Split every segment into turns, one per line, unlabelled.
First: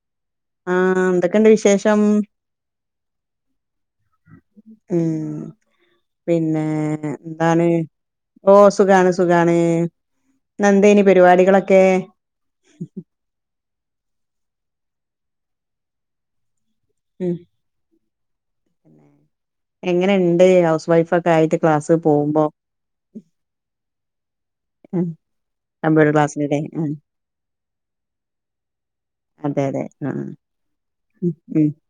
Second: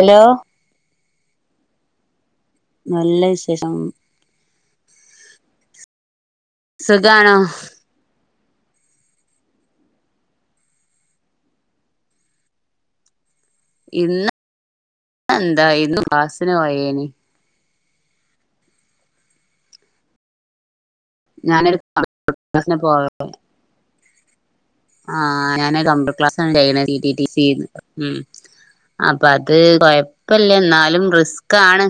Hello
ആ എന്തൊക്കെണ്ട് വിശേഷം
നല്ല വിശേഷം
ഉം പിന്നെ
സുഖാണോ
എന്താണ് ഓ സുഖാണ് സുഖാണ് ന്ന്ന്തേനി പരിപാടികളൊക്കെ
ഇന്ന് എന്താ യിര്ന്നു ക്ളാസിന് പോയേ ഏനി
ഉം എങ്ങനെണ്ട് [unintelligible] വൈഫക്കായിട്ട്
ഞാനൊരു
ക്ലാസ്
കമ്പ്യൂട്ടർ
പോമ്പോ
ആ [unintelligible]
ഉം
ടി. ടി. സി ചെയ്ന്ന് അപ്പ അത്
അതെ അതെ ആഹ്
കൊയപല്യ ന്നാലും
ഉം
റിസ്കാണ്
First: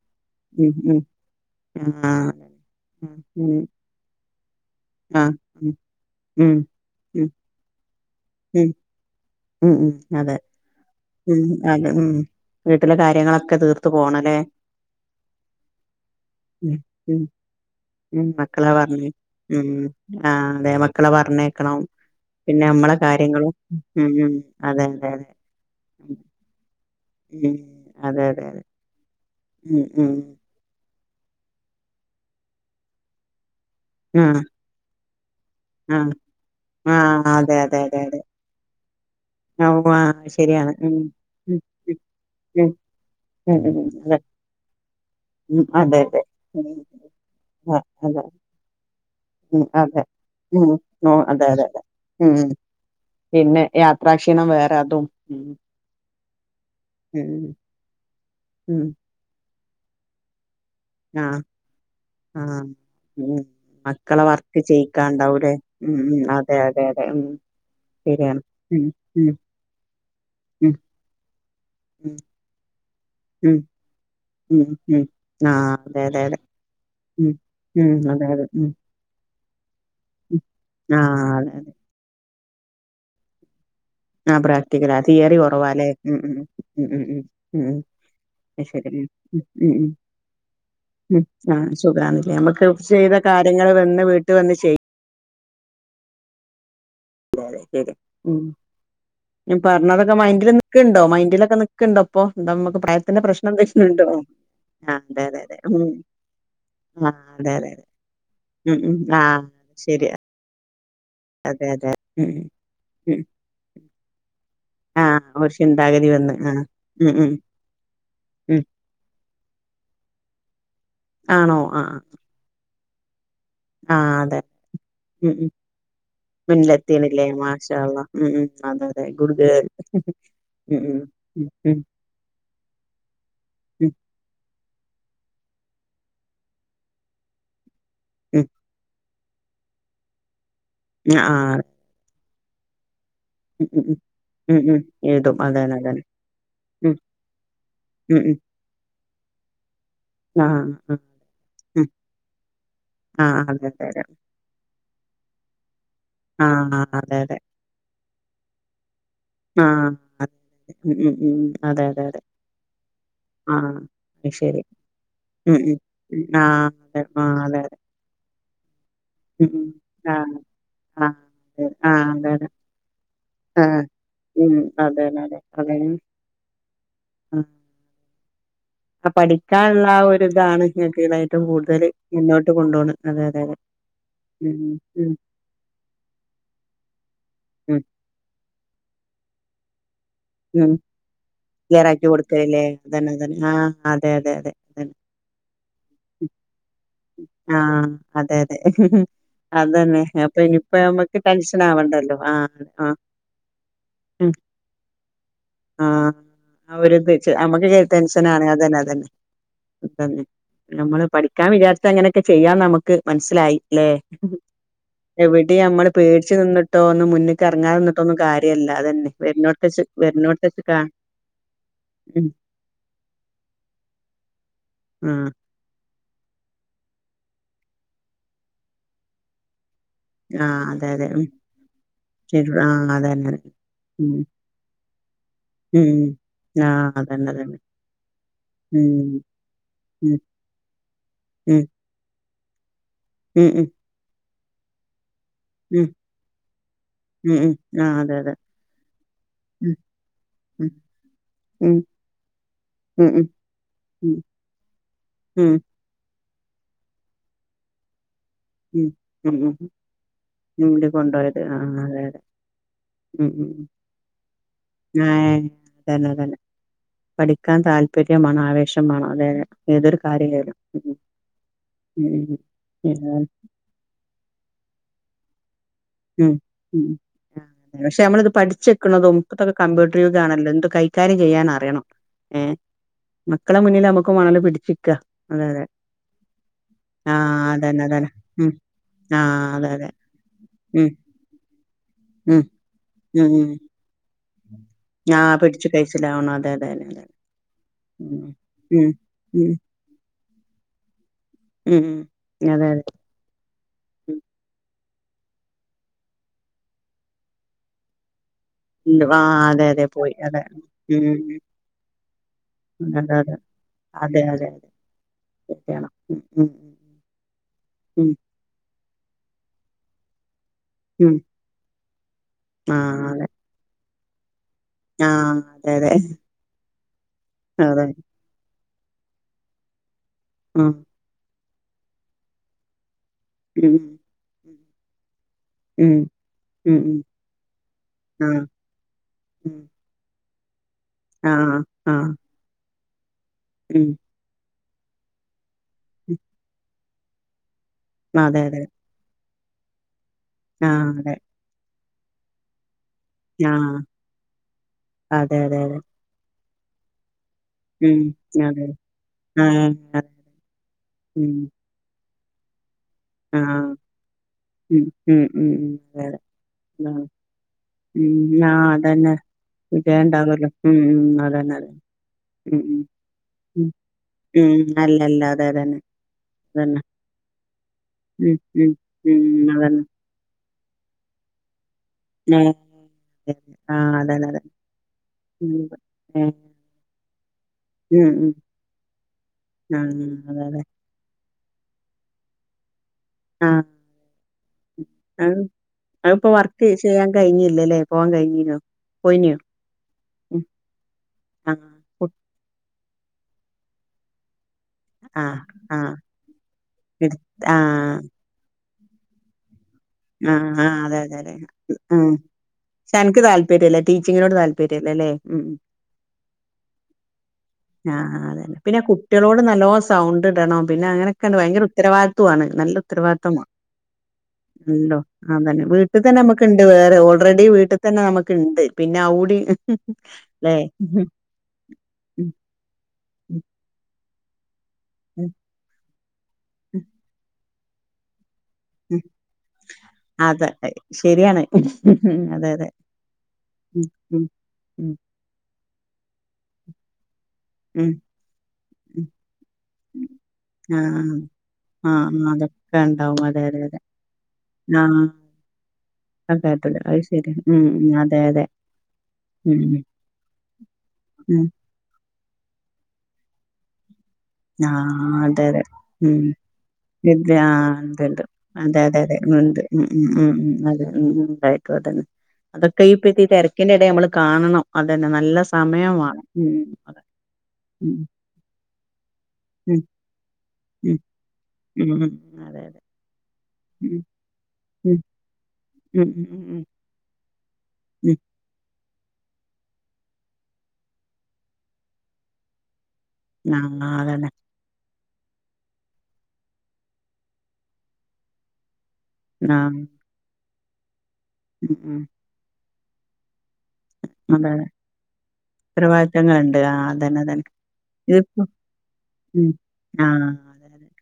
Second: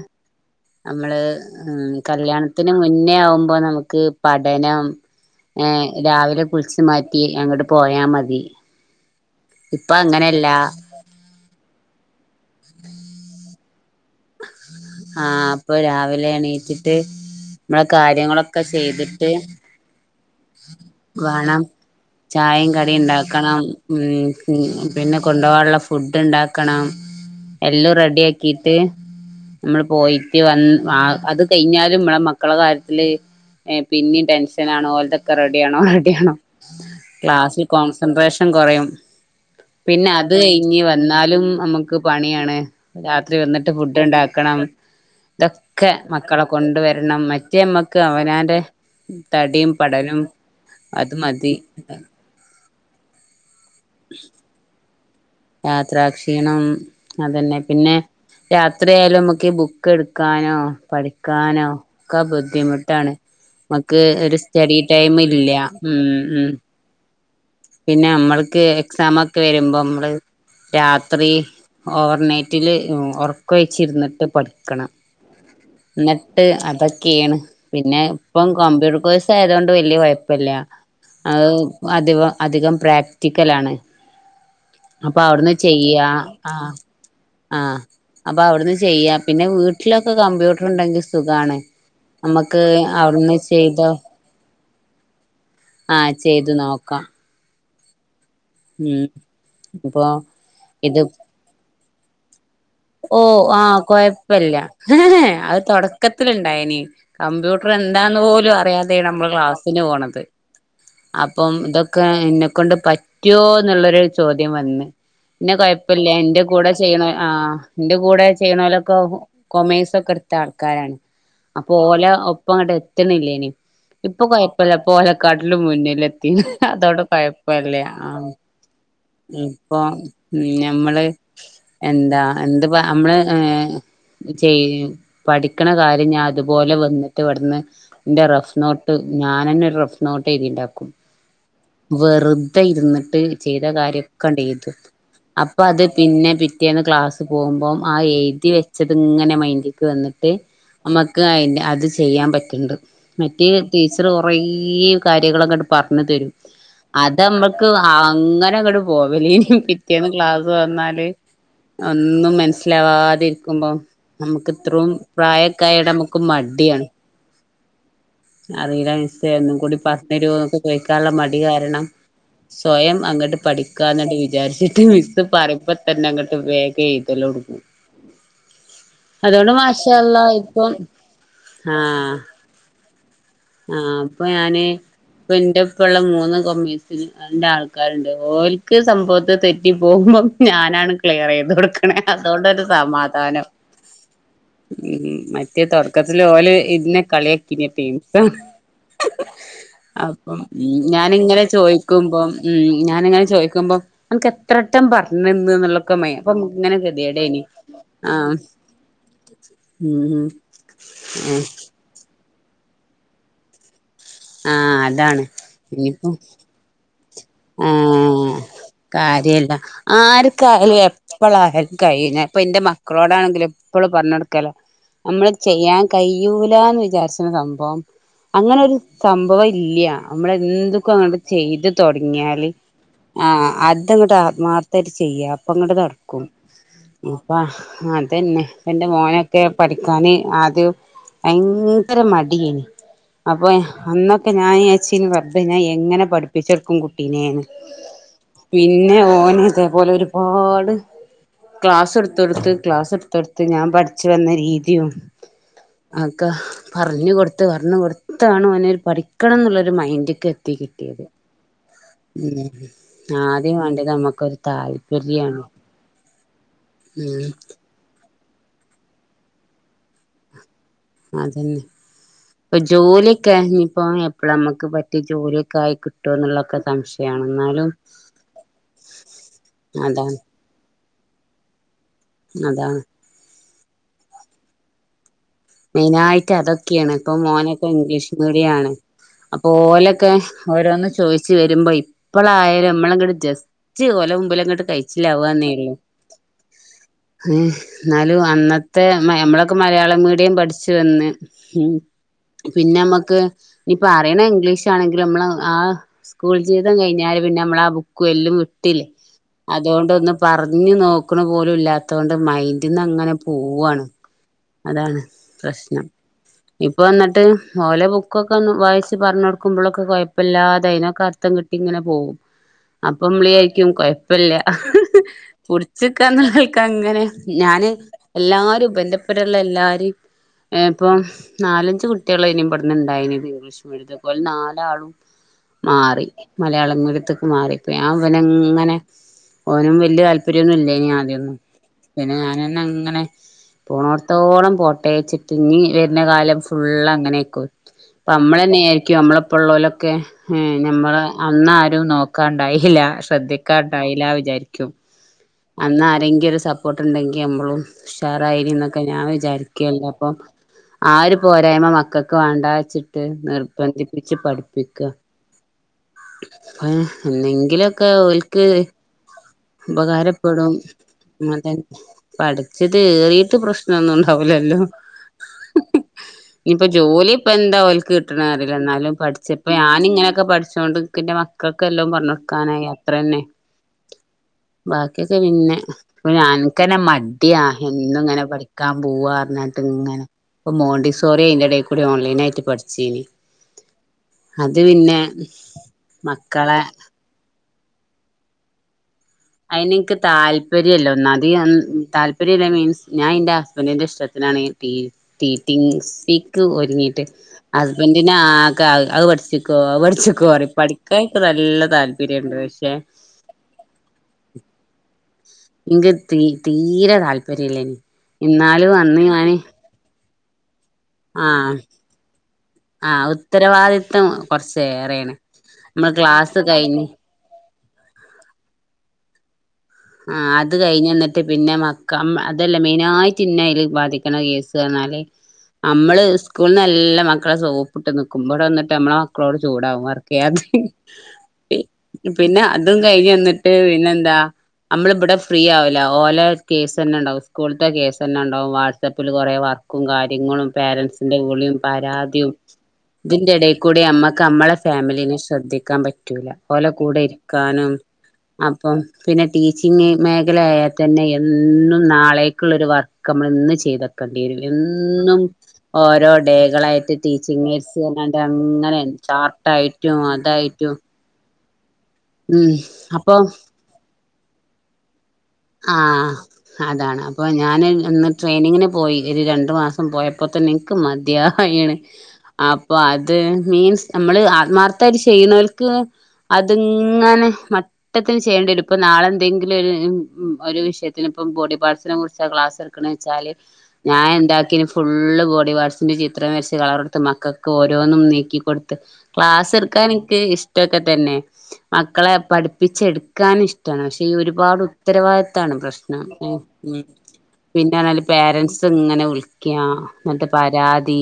ഉം ഉം
നമ്മള്
ആഹ്
കല്യാണത്തിന്
ഉം
മുന്നേ ആകുമ്പോ
ഉം
നമക്ക് വെനം
ആഹ്
ഏ
ഉം
രാവിലെ
ഉം
കുളിച്ച് മാറ്റി
ഉം
അങ്ങട്ട് പോയാ മ
ഉം ഉം
ഇപ്പ
ഉം അതെ
അങ്ങനെല്ല
ഉം അതെ ഉം വീട്ടിലെ കാര്യങ്ങളൊക്കെ തീർത്ത് പോണല്ലേ
ആ അപ്പൊ രാവിലെ
ഉം
എണീറ്റിട്ട്
ഉം
നമ്മടെ
ഉം
കാര്യങ്ങളൊക്കെ
മക്കളെ പറഞ്ഞ്
ചെയ്തിട്ട്
ഉം ആഹ് അതെ മക്കളെ
വേണം
പറഞ്ഞേക്കണം പിന്നെ
ചായയും
നമ്മളെ
കടിയും
കാര്യങ്ങളും
ഉണ്ടാക്കണം ഉം
അതെ അതെ
പിന്നെ
അതെ
കൊണ്ടുപോകാനുള്ള ഫുഡ് ഉണ്ടാക്കണം ആം
ഉം ഉം.
എല്ലൊം റെഡി
അതെ അതെ അതെ
ആക്കീട്ട് നമ്മള്
ഉം ഉം
പോയിട്ട് വന്ന് ആ അത് കഴിഞ്ഞാലും ഇമ്മളെ മക്കള കാര്യത്തില് പിന്നെയും
ആഹ്
ടെൻഷൻ ആണോ ഓലതൊക്കെ റെഡിയാണോ
ആഹ്
റെഡിയാണോ
ആഹ് അതെ
ക്ലാസ്സിൽ
അതെ അതെ അതെ
കോൺസെൻട്രേഷൻ കുറയും
ഉവ്വ
പിന്നെ അത്
ശരിയാണ്
കഴഞ്ഞ്
ഉം
വന്നാലും
ഉം
നമുക്ക് പണിയാണ്
ഉം
രാത്രി
ഉം
വന്നിട്ട്
ഉം
ഫുഡ്
ഉം അതെ
ഉണ്ടാക്കണം
ഉം
ഇതൊക്കെ
അതെ അതെ
മക്കളെ
ഉം
കൊണ്ടുവരണം മറ്റേ
ആഹ്
നമ്മക്ക്
അതെ
അവനാന്റെ
ഉം
തടിയും
അതെ
പഠനോം
ഉം ഓ
അത്
അതെ
മതി
അതെ അതെ ഉം ഉം. പിന്നെ യാത്രാക്ഷീണം വേറെ അതും ഉം
യാത്രാക്ഷീണം
ഉം
അതന്നെ പിന്നെ
ഉം
രാത്രിയാലും നമ്മുക്ക് ബുക്ക് എടുക്കാനോ
ആഹ്
പഠിക്കാനോ ഒക്കെ
ആഹ്
ബുദ്ധിമുട്ടാണ്
ഉം
നമക്ക്
മക്കളെ
ഒരു
വർക്ക്
സ്റ്റഡി ടൈം ഇല്ല
ചെയ്യിക്കാണ്ടാവൂലേ
ഉം ഉം
അതെ അതെ അതെ ഉം
പിന്നെ
ശരിയാണ്
നമ്മൾക്ക്
ഉം
എകസാം
ഉം
ഒക്കെ
ഉം
വരുമ്പോ നമ്മള് രാത്രി
ഉം
ഓവർനൈറ്റില് ഉറക്ക
ഉം
ഒഴിച്ചിരുന്നിട്ട്
ഉം
പഠിക്കണം
ഉം ആഹ് അതെ അതെ അതെ
എന്നിട്ട്
ഉം
അതൊക്കെയാണ്
ഉം
പിന്നെ
അതെ അതെ
ഇപ്പം
ഉം
കമ്പ്യൂട്ടർ കോഴ്സ് അതായോണ്ട് വലിയ
ഉം
കൊയപ്പല്ല
ആഹ് അതെ അതെ
അതികം അധികം പ്രാക്ടിക്കലാണ്
ആ പ്രാക്ടിക്കലാ
അപ്പൊ
തിയറി
അവിടുന്ന്
കുറവാല്ലെ ഉം ഉം ഉം ഉം
ആ
ഉം
അപ്പൊ
അത്
അവിടുന്ന്
ശരി
ചെയ്യാം
ഉം
പിന്നെ
ഉം ഉം ഉം
വീട്ടിലൊക്കെ കമ്പ്യൂട്ടർ ഉണ്ടെങ്കിൽ
ഉം
സുഖാണ്
ആഹ് സുഖാണല്ലേ
നമ്മുക്ക് അവിടുന്ന് ചെയ്തോ
ചെയ്യ
ആ ചെയ്തു നോക്കാം
ആതെ
ഉം
ഉം
ഇപ്പൊ
പറഞ്ഞതൊക്കെ മൈന്റില്
ഇത്
നിക്കണ്ടോ മൈൻന്റിലൊക്കെ ഒക്ക ഉണ്ട അപ്പോ
ഓ ആ കൊയപ്പില്ല
ആഹ് അതെ അതെ അതെ
അത്
ഉം
തുടക്കത്തിൽ ഇണ്ടായിനി
ആഹ് അതെ അതെ
കമ്പ്യൂട്ടർ
അതെ
എന്താന്ന് പോലും
ഉം ഉം
അറിയാതെയാ നമ്മള്
ആഹ്
ക്ലാസ്സിന്
ശരി
പോണത് അപ്പം
അതെ അതെ
തൊക്കെ
ഉം
എന്നെക്കൊണ്ട്
ഉം
പറ്റുവോന്നുള്ളൊരു ചോദ്യം വന്ന്
ആഹ് ഒരു
പിന്നെ കുഴപ്പില്ല
ചിന്താഗതി വന്ന്
എന്റെ
ആഹ്
കൂടെ ചെയ്യണ
ഉം ഉം
ആ- ന്റെ കൂടെ
ഉം
ചെയ്യ്ണോലൊക്കോ കൊമേഴ്സ് ഒക്കെ എടുത്ത ആൾക്കാരാണ്
ആണോ
അപ്പൊ
ആഹ്
ഓലെ ഒപ്പം ങ്ങടെത്ത്ണില്ലേനി
ആഹ്
ഇപ്പൊ
അതെ
കുഴപ്പില്ല
ഉം ഉം
പ്പോലക്കാട്ടിലും മുന്നിലെത്തി അതോടെ
മുന്നിലെത്തിണില്ലേ
കുഴപ്പല്ല
മാഷാ അള്ളാ
ആ
ഉം ഉം അതെ അതെ ഗുഡ് ഗേൾ
ഇപ്പൊ
ഉം ഉം
ഞമ്മള്
ഉം ഉം
എന്താ- എന്ത് അമ്മള്
ഉം
ചെയ പഠിക്കണ കാര്യം ഞാൻ അതുപോലെ വന്നിട്ട് ഇവിടുന്ന് ന്റെ
ഉം
റഫ് നോട്ട് ഞാനെന്നെ ഒരു റഫ് നോട്ടെയ്തിണ്ടാക്കും
അ ആഹ്
തെ ഇര്ന്ന് ട്ട് ചെയ്ത
ഉം ഉം
കാര്യം ഒക്കെയാണ്ട്
ഉം ഉം
എഴ്തും
ഉം എഴുതും
അപ്പ
അതന്നെ
അത്
അതന്നെ
പിന്നെ പിറ്റേന്ന്
ഉം
ക്ലാ പോവുമ്പോ ആ
ഉം ഉം
എഴ്തി വെച്ചെത് അത് ഇങ്ങനെ മൈന്റ് ക്ക് വന്ന്ട്ട്
ആഹ് ആഹ്
അമ്മക്ക് അയ്ന്റെ
ഉം
അത് ചെയ്യാൻ പറ്റ് ഇണ്ട്
ആഹ്
മറ്റെ
അതെ അതെ അതെ
ടീച്ചർ കുറെ കാര്യങ്ങളൊക്കെ ഇങ്ങട്ട് പർണ് തെരും
ആഹ് അതെ
അത്
അതെ
അമ്മക്ക് അങ്ങനെ ഇങ്ങട്ട് പോവലെനിം
ആഹ്
പിറ്റേന്ന്
അതെ
ക്ലാസ്
ഉം
വന്നാൽ
ഉം ഉം അതെ അതെ അതെ
ഒന്നും മനസ്സിലാവാതിര്ക്കുമ്പം
ആഹ് അത്
നമുക്ക്
ശരി
ഇത്രോം പ്രാ
ഉം
യൊക്കെ
ഉം
ആയാരെ നമ്മക്ക്
ഉം ആഹ്
മടിയാണ്
അതെ ആഹ് അതെ അതെ
[unintelligible] മിസേ
ഉം ഉം
ഒന്നുകൂടി പറഞ്ഞു തരുമോ
ആഹ്
എന്നൊക്കെ ചോദിക്കാള്ള മടി
ആഹ്
കാരണം
ആഹ് അതെ അതെ
സ്വയം അങ്ങ്ട്-
ആഹ്
പഠിക്കാന്നട്ട്
ഉം
വിചാരിച്ചിട്ട് മിസ്സ്
അതെന്നെല്ലെ
പറയുമ്പ
അതാണ്
തന്നെ അങ്ങട്ട് വേഗം
ആഹ്
ഏയ്‌തലൊടങ്ങും-
ആ പഠിക്കാനുള്ള ആ ഒരു ഇതാണ്
ഇപ്പം
ങ്ങക്ക് ഇതായിട്ട് കൂടുതല്
ആഹ്
മുന്നോട്ട് കൊണ്ടോണേ-
ആഹ് പ്പൊ ഞാന്
ഉം
പ്പന്റെപ്പള്ള മൂന്ന് കൊമേഴ്സിന്
ഉം
രണ്ടാൾക്കാര്ണ്ട് ഓൽക്ക് സംഭവത്ത് തെ റ്റി- പോകുമ്പം
ഉം
ഞാനാണ് ക്ലിയർ ചെയ്യ് കൊട്ക്ക്‌ണേ
ക്ലിയറാക്കി
അതുകൊണ്ടൊരു
കൊടുക്കലില്ലേ അതന്നെ അതന്നെ
സമാധാനം
ആഹ് അതെ അതെ അതെ അതന്നെ
ഉം മറ്റേ തൊടക്കത്തില് ഓല് ഇന്നെ കളിയ ക്കിനി
ആഹ്
ടീംസ് ആണ്.
അതെ അതെ അതന്നെ
അപ്പം
അപ്പൊ ഇനിയിപ്പ നമ്മക്ക്
ഞാനിങ്ങനെ
ടെൻഷൻ ആവണ്ടല്ലോ
ചോയ്ക്കുമ്പം ഉം
ആഹ് ആഹ്
ഞാനിങ്ങനെ ചോയ്ക്കുമ്പം
ഉം
അൻക്കെത്രട്ടം പർഞ്ഞെന്ന്ന്നുള്ളൊക്കെ
ആഹ്
മയ അപ്പ-
ആ ഒരുത് വച്ച് അമ്മ്ക്ക് ടെൻഷനാണ് അതെന്നെ അതന്നെ
ഉം
തന്നെ
ഉം
നമ്മള്
ഏഹ്
പഠിക്കാൻ വിചാർച്ച ങ്ങനെ- ഒക്കെ ചെയ്യാൻ നമുക്ക് മനസ്സിലായി ല്ലേ-
ആഹ് അതാണ്
എവിടെയമ്മള്
ഇനിയിപ്പം
പേടിച്ചു നിന്നിട്ടോ- മുന്ന്ക്ക് എറങ്ങാതെ നിന്നിട്ടൊന്നും
ആഹ്
കാര്യല്ല അതന്നെ
കാര്യല്ല
വരുന്നോട്ത്തെച്ച് വരുന്നോട്ത്തെച്ച് ക
ആരിക്ക കഴിയഞ്ഞ ഇപ്പൊ എന്റെ മക്കളോടാണെങ്കിലും എപ്പോഴും പറഞ്ഞെടുക്കല്ലോ നമ്മള്
ആഹ്
ചെയ്യാൻ കഴയൂലന്ന് വ വിചാരിച്ചന സംഭവം അങ്ങനെ ഒരു സംഭവം ഇല്ല നമ്മള്
ആഹ് അതെ
എന്തക്കും
അതെ
അങ്ങന്
ഉം
ചെയ്ത് തുട ല്
ശരി ആഹ്
ആ
അതന്നെ
അതങ്ങട്ട്
ഉം
ആത്മാർത്ഥട്ട ചെയ്യാ അപ്പ അങ്ങോട്ട്
ഉം
നടക്കും
ആഹ് അതന്നെ
അപ്പ
അതന്നെ
അതന്നെ എന്റെ
ഉം
മോനൊക്കെ പഠിക്കാന്
ഉം
ആദ്യ
ഉം
ഭയങ്കര മാടിയണി
ഉം
അപ്പൊ
ഉം
അന്നൊക്ക ക്കെഞൻ അച്ചീ പറഞ്ഞ അ
ഉം
എങ്ങനെ പഠപ്പിചോട്ക്കും കുട്ട പി
ഉം ഉം ആഹ് അതെ അതെ
പിന്നെ
ഉം
ഓനെതേപോലെ
ഉം
ഒരുപാട്
ഉം
ക്ലാസ് എടുത്തടുത്ത് ക്ലാസ്
ഉം ഉം
എടുത്ത്ടുത്ത് ഞാൻ പഠിച്ചു
ഉം
വന്ന രീതിയും
ഉം
ക്ക പറഞ്ഞു കൊടുത്ത് പറഞ്ഞു കൊടുത്ത് ഇത്തണ അവനരു
ഉം
പഠിക്കണം
ഉം ഉം
എന്നുള്ളൊരു മൈൻഡക്ക് എത്തി
ഇങ്ങട്
കിട്ടിയത്
കൊണ്ടോയത് ആഹ് അതെ അതെ
ഉം
ഉം ഉം
ആദ്യം വണ്ടി നമ്മുക്കൊരു താല്പര്യണ
ഏഹ് അതന്നെ
ഉ
കൃത്മാണ് ആവേശമാണ് അത ഏതൊരു കാര്യാലും
അതന്നെ ഇപ്പൊ
ഉം ഉം
ജോലിയൊക്കെ ഇപ്പ എപ്പോഴ നമ്മുക്ക് പറ്റിയ ജോലിയൊക്കെ ആയി കിട്ടുവ
ഉം
എന്നുള്ളൊക്കെ സംശയമാണ് എന്നാലും
പക്ഷെ നമ്മളിത് പഠിച്ചെക്കണത നമുക്ക്തൊക്കെ കമ്പ്യൂട്ടർ യുഗ
അതാണ്
ആണല്ലോ എന്ത് കൈകാര്യം ചെയ്യാൻ അറിയണം ഏ
അതാണ്
മക്കളെ മുന്നിൽ നമുക്ക് വേണല്ലോ പിടിച്ചെക്ക
മെയിന ആയിട്ട് അതൊക്കെയാണ് ഇപ്പൊ
ആഹ്
മോനൊക്കെ
അതന്നെ അതന്നെ
ഇംഗ്ലീഷ്
ഉം
മീഡിയണ് അപ്പൊ
ആഹ് അതെ അതെ
ഓലൊക്കെ ഓ
ഉം
ന്ന് ചോദിച്ചു വരുമ്പോ ഇപ്പള
ഉം
ആരം എമ്മള കട്ട
ഉം ഉം
ജസ്റ്റ് കൊല മുമ്പല
ആഹ് പിടിച്ചു
കഴിച്ചില്ലാവന്നേള്ളൂ
കഴിച്ചിലാവണം അതെ അതെ അതെ അതെ
ഏ എന്നാലും
ഉം
അന്നത്തെ
ഉം ഉം
നമ്മളൊക്കെ മലയാളം മി അയും പഠിച്ചു വന്ന് ഉം പിന്നെ നമ്മക്ക് നീപ്പ പറയണ ഇംഗ്ലീഷ് ആണെങ്ക നമ്മള ആ സ്കൂൾ ജീവിതം കഴിഞ്ഞാല് പിന്നെ നമ്മള ആ ബുക്കും എല്ലാം വി ട്ടേ
ഉം ആഹ് അതെ അതെ
അതുകൊണ്ടൊന്ന്
പോയി അതെ
പറഞ്ഞു
ഉം
നോക്കണ പോലും ഇല്ലാത്ത കൊണ്ട് മൈന്റിന്ന്
ഉം
അങ്ങനെ
അതെ അതെ
പോവാണ്
അതെ അതെ അതെ
അതാണ് പ്രശ്നം
ശരിയാണ് ഉം ഉം
ഇപ്പൊ വന്നിട്ട് മലെ
ഉം
ബുക്കൊക്കെ ഒ വായിച്ച പറഞ്ഞ കൊടുക്കുമ്പോഴൊക്കെ കുഴപ്പമില്ലാ തിനൊക്കെ
ഉം
അർത്ഥം കിട്ടി ഇങ്ങനെ പോകും
ആഹ് അതെ
അപ്പൊമ്മ്ളിയായിരിക്കും വല്ല
ആഹ് അതെ അതെ
പുടിച്ചക്കെന്നൾക്ക് അങ്ങനെ ഞാന്
അതെ
എല്ലാരും പ്പൻ്റെ- ഇവിടെള്ള എല്ലാര്
ഉം
ഏപ്പം- നാലഞ്ച് കുട്ടികൾ അയ്ന് ഇബട്ന്നുണ്ടായിന് ഇംഗ്ലീഷ്
ഉം.
മീഡിയത്തെ പോലെ നാല് താളും
ഉം.
മാറി
ഉം. ഉം.
മലയാളമീഡിയത്തേക്ക് മാറിപ്പ ഞാൻ ഇവനെ
ആ.
ഇങ്ങനെ
ഉം.
ഓനും വല്യ താല് ദൂരെന്നല്ലേ ആദ്യം
ആ.
ഒന്നും
ആ.
പിന്നെ ഞാനന്നങ്ങനെ ന്നെ
ഉം.
പോണോടത്തോളം പോട്ട് തേച്ചിട്ടിനി വരുന്ന കാലം ഫുള്ളങ്ങ അങ്ങനെക്കോ
അതെ,
ഇപ്പമ്മളന്നെ
അതെ.
ആയിരിക്കും മ്മള് പ്പൊള്ളൊലൊക്കെ ഹും
ആ.
ഞമ്മള്
അതെ.
അന്നാരും നോക്ക് ക്കണ്ടായ്ഹില്ല
ആ.
ശ്രദ്ധിക്കാണ്ടായില്ല വിചാരിക്കും
അതെ, അതെ, അതെ.
അന്ന് ആരെങ്കിലും സപ് പോട്ടുണ്ടങ്കി എംപ്ലോമ്
ഉം.
ഉഷാറായി
അതെ.
എന്നൊക്കെ ഞാൻ
ആ.
വിചാരിക്കുകല്ലോ
അതെ.
അപ്പം ആ ഒരു
ഉം.
പോരായ്മ മക്കൾക്ക് ക്ക് വേണ്ടാച്ചിട്ട് ട്ട്
ആ.
നിർബന്ധിപ്പിച്ച്
ഉം.
പഠിപ്പിക്കുക
ഉം. ഉം. ഉം. അതെ, അതെ.
അ
ആ.
എന്തെങ്കിലൊക്കെ
ഉം.
ഓല്ക്ക്
ആ അതന്നെ. വിജയം ഉണ്ടാവല്ലോ.
ഉപകാരപ്പെടും
ഉം. ഉം.
അതെ
അതന്നെ, അതന്നെ. ഉം.
പഠച്ചത്
ഉം.
ഏറിയിട്ട്
ഉം.
പ്രശ്നമൊന്നും ഹ്ഉണ്ടാവൂലല്ലോ
ഉം.
ഹി
അല്ല, അല്ല. അതെ, അതന്നെ.
ഹി ഇനിയിപ്പൊ
അതന്നെ.
ജോലി ഇപ്പ എന്താ ഓല്ക്ക്‌
ഉം.
കിട്ടണറില്ല
ഉം.
എന്നാലും
ഉം.
പഠിച്ചപ്പ ഞാന്
അതന്നെ.
ഇങ്ങനെയൊക്കെ പഠിച്ച പിടിച്ചോണ്ട് ക്ക്ന്റെ മക്കക്ക് ക്ക് എല്ലാം പറഞ്ഞ് കൊടുക്കാനായി അത്ര തന്നെ
ആ. അതെ, അതെ. ആ. അതന്നെ, അതന്നെ.
ബാക്കിയൊക്കെ
ഉം.
പിന്നെ നക്ക്ന്നെ മടിയ എന്നും
ഉം.
ഇങ്ങനെ
ഉം.
പഠിക്കാൻ പോവാറഞ്ഞിട്ട്
ആ.
ഇങ്ങനെ
അതെ,
ഇപ്പ
അതെ.
മോണ്ടിസോറി ഇതിന്റ ടെകൂടെ ഓൺലൈൻ ആയിട്ട് പഠിച്ച് ശരി
ആ.
അത് പിന്നെ
അത്
മക്കളെ-
ഇല്ലല്ലേ പോവാൻ കഴിഞ്ഞീനോ
അതിനെയ്ക്ക് താല്പര്യല്ല ഒന്നാത് അന്
ആഹ്
താല്പര്യല്ല മീൻസ് ഞാൻ ഇൻ്റെ ഹസ്ബന്റിന്റെ ഇഷ്ടത്തിനാണെങ്കി റ്റി
ആഹ്
ട്ടിട്ടിങ്
ആഹ്
സി ക്ക് ഒരുങ്ങിട്ട്
എടു ആഹ്
ഹസ്ബൻഡന്റെന് ആകെ ക്കാ അത് പഠിച്ചിട്ട് ഓ പഠിച്ചൊക്കെ പറിം
ആഹ് ആഹ് അതെ അതെ
പഠിക്കാനിൻക്ക്
അതെ
നല്ല
ഉം
താല്പര്യംണ്ട് പക്ഷെ
നോട്‌ താല്പര്യംല്ല ല്ലേ
ഇൻക്ക് തീ തീരെ താല്പര്യല്ലെന്ന്
ആഹ് അതന്നെ
എന്നാലും
പിന്നെ
അന്ന് ഞാന്
കുട്ടികളോട് നല്ലോ സൗണ്ട് ഇടണം പിന്നെ അങ്ങനൊക്കെണ്ട്
ആഹ്
ഭയങ്കര ഉത്തരവാദിത്വാണ് നല്ല
ആഹ്
ഉത്തരവാദിത്തം വാണം
ഉത്തരവാദിത്തം
ഉണ്ടോ
കൊറച്ചേറേണ്
അതന്നെ
നമ്മള്
വീട്ടിൽ തന്നെ
ക്ലാസ്
നമുക്ക് ണ്ട്
കഴിഞ്ഞ്
വേറെ ഓൾറെഡി വീട്ടിൽ തന്നെ നമ്മക്ക് ണ്ട് പിന്നെ അവ്വൂടി
ആ അത് കഴിഞ്ഞെന്നിട്ട് പിന്നെ മക്ക അതെല്ല മൈനായി പിന്നെയില് ബാധ്യ ഠിക്കണ കേസ് ന്നാല് നമ്മള് സ്കൂളന്ന് നല്ലാ മക്കളെ സൊ കുട്ട നിക്കും ബടെ വന്നട്ട് നമ്മളെ മക്കളോട് ചൂടാവും
അതെ
വറക്കെയത്തേന്
ശരിയാണ്
പി പിന്നെ
അതെ അതെ
അതും കഴിഞ്ഞെന്നിട്ട്
ഉം
പിന്നെന്താ
ഉം ഉം
അമ്പള് വടെ ഫ്രീ ആവൂല ഓലെ കേസെന്നെണ്ടാവും സ്കൂളത്തെ
ഉം
കേസെന്നെണ്ടാവും
ഉം
വാട്സആപ്പില് കുറേ വർക്കും കാര്യങ്ങളും
ആഹ്
പേരൻറ്സിന്റെ വിളീം
ആഹ്
പരാതിം
അതൊക്കെ ഉണ്ടാവും അതെ അതെ അതെ
ഇതിന്റെടെകൂടി അമ്മക്ക് അമ്മളെ
ആഹ്
ഫാമിലീനെ ശ്രദ്ധിക്കാൻ പറ്റൂല
ഒക്കെ
ഓലെ
കേട്ടിട്ടുണ്ട്
കൂടെ
അത് ശരിയാ ഉം
ഇരിക്കാനും
ഉം, അതെ അതെ
അപ്പം പിന്നെ
ഉം
ടീച്ചിങ് മേഖല ആയാ തന്നെ
ഉം
എന്നും നാ നാളേക്കുള്ള ഒരു വർക്ക് അമ്മള് ഇന്ന് ചെയ്തക്കണ ക്കേണ്ടറും
ആഹ്
എന്നും
അതെ അതെ
ഓരോ
ഉം
ഡേകളായിട്ട്
ഇത്
ടീച്ചിങ് എയ്ഡ്‌സ്
ആഹ്
പറഞ്ഞാണ്ട്
ഇണ്ട്ണ്ട്
അങ്ങനെ
അതെ അതെ അതെ ഉണ്ട്
ചാർട്ടായിട്ടും അതായിട്ടും
അതെന്നെ
ഉം
അതൊക്കെ ഇപ്പോ ഈ തിരക്കിന്റെടെ നമ്മള് കാണണം അത്
ആ അതാണ്
അതെ
അപ്പൊ ഞാന്
ഉം
ഇന്ന് ട്രെയിനിങ്ങിന് പോയി ഒരു രണ്ടു
ഉം
മാസം പോയപ്പോ തന്നെ ഇൻക്ക്
ഉം
മതിയായിണ്
ഉം ഉം അതെ
അപ്പൊ
അതെ
അത് മീൻസ്
ഉം
നമ്മള്
ഉം
ആത്മാർത്ഥായിട്ട് ചെയ്യുനോൽക്ക്
ഉം
[unintelligible]
ഉം ഉം
അത്ങ്ങനെ പ്പോ
ഉം
ത്തെനും ചെയ്യേണ്ടിരുപ്പോ നാളെന്തെങ്കിലും ഒരു- ഉം ഒരു വിഷയത്തിന് ഇപ്പം ബോഡി പാർട്സിനെ കുറിച്ച് ക്ലാസ് വെച്ചാൽ
ആഹ്
ഞാൻ
അതന്നെ
എന്താക്ക- ഫുള്ള് ബോഡി വാർട്സിന്റെ ചിത്രം വരച്ച് കളർ കൊടുത്ത് മക്കൾക്ക് ഓരോന്നും നീക്കിക്കൊടുത്ത് ക്ലാസ്
ആഹ്
എടുക്കാൻ എനിക്ക് ഇഷ്- അതൊക്കെതന്നെ
ഉം ഉം
മക്കളെ പഠി- പഠിപ്പിച്ചെടുക്കാൻ ഇഷ് പക്ഷെ ഈ
അതെ
ഒരുപാട്-
അതെ
ഭാഗത്താണ് പ്രശ്നം ഉം
ഉത്തരവാദിത്തങ്ങളുണ്ട് ആഹ് അതന്നെ അതന്നെ
പിന്നെല്
ഇതിപ്പോ
പേരൻസ് ഇങ്ങനെ
ഉം
വിളിക്കാ
ആഹ്
എന്നത്തെ
അതെ അതെ
പരാതി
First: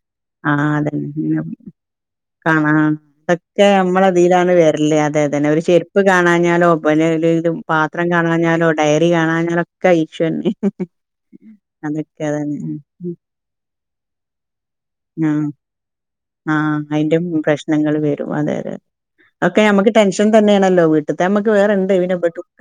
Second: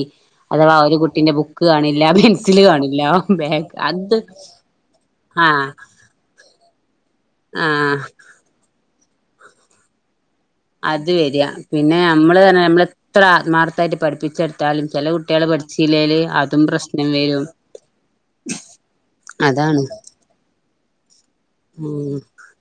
ആഹ്
അഥവാ ഒരു
അതന്നെ
കുട്ടിന്റെ
ഇങ്ങനെ
ബുക്ക് കാണില്ല പെൻസില്
കാണാ
കാണില്ല
ഇതൊക്കെ
ബാഗ് അത്
നമ്മളതിലാണ് വരല്
ആ
ഇല്ലേലും പാത്രം കാണഞ്ഞാലോ ഡയറി കുപ്പികാണാന്നല്ലോ
അത് വരിക പിന്നെ നമ്മള്
അതന്നെ
തന്നെ നമ്മള എത്ര ആത്മാർത്ഥായിട്ട് പഠിപ്പിച്ചെടുത്താലും ചില കുട്ടികള്
ആഹ്
പഠിച്ചില പഠിച്ചില്ലേല് അതും
ആഹ്
പ്രശ്നം
അയിന്റെ
വരും
പ്രശ്നങ്ങൾ വരും അതെ അതെ
അതാണ്
ത്തെ നമ്മക്ക് വേറെ എന്ത
ഉം
[unintelligible]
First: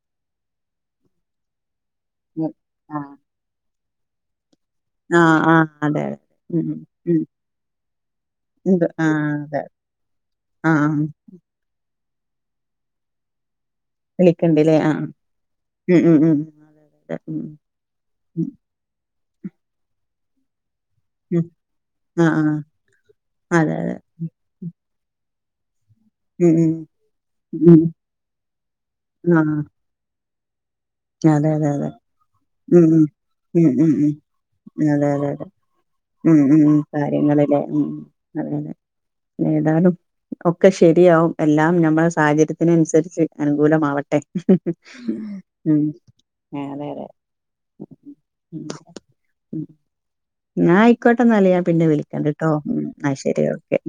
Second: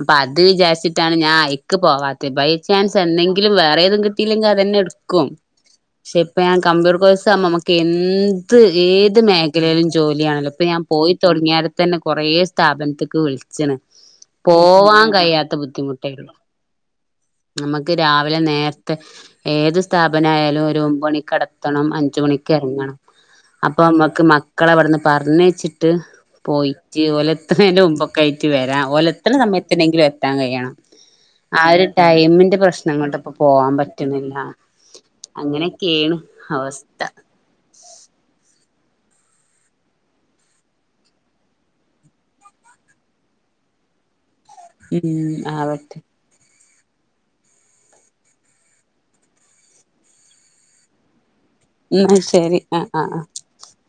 അപ്പൊ അത് വിചാരിച്ചിട്ടാണ് ഞാൻ ആയിക്ക് പോവാതെ ബൈ
ഉം
ചാൻസ്
ആഹ്
എന്തെങ്കിലും വേറെ എതെങ്കിലും [unintelligible] പിന്നെഎടുക്കും
ആഹ് അതെ അതെ
പക്ഷെ ഇപ്പ ഞൻ
ഉം
കമ്പ്യൂട്ടർ
ഉം
കോഴ്സ് ആുമ്പോ നമക്ക് എന്ത്
ഉണ്ട്
ഏത്
ആഹ് അതെ
മേഖലയിലും ജോലിയാണല്ലോ ഇപ്പൊ ഞാൻ
ആഹ്
പോയി തുടങ്ങിയാലന്നെ കുറയെ സ്ഥാപനത്തിക്ക് വിളി- അച്ഛന്
വിളിക്കണ്ട്ല്ലേ
പോവാൻ
ആഹ്
കഴിയാത്ത
ഉം
ബുദ്ധിമുട്ടേള്ളൂ
ഉം
നമുക്ക് രാവിലെ നേരത്തെ ഏത് സ്ഥപ- അവനായാലും ഒരു-
ഉം
മണിക്കടത്തണം അഞ്ച് മണിക്ക് ഇറങ്ങണം
അതെ
അപ്പൊ
അതെ
നമ്മക്ക് മക്കള അവിടന്ന് പറഞ്ഞ് ച്ചി [unintelligible] ട്ട്
ഉം ഉം
പോയിചിപോലെ [unintelligible]
ഉം
ഫിലുംമ്പൊക്ക ആയിട്ട് വരാ ഓലെത്ത
ആഹ്
സമയത്ത് [unintelligible] വരാ എത്താൻ കഴിയണം
ആഹ് അതെ അതെ ഉം ഉം ഉം ആഹ് അതെ
ആ
അതെ
ഒരു
അതെ
ടൈമിന്റെ
ഉം
പ്രശ്നങ്ങേണ്ട് ഇപ്പോ
ഉം ഉം
പോവാൻ
ഉം ഉം
പറ്റുന്നില്ല
അതെ അതെ അതെ
അങ്ങനെക്കെ-
ഉം ഉം കാര്യങ്ങളല്ലേ ഉം അതതെ ഏതാലും ഒക്കെ ശരിയാവും എല്ലാം നമ്മള സാഹചര്യത്തിന് അനുസരിച്ച് അനുകൂലമാവട്ടെ
ഉം
ഉം
ആവട്ടെ
ആ അതെ അതെ ഞായി [unintelligible] [unintelligible] പിന്നെ വിളിക്കാ കേട്ടോ ഉം ആ ശെരി ഓക്കെ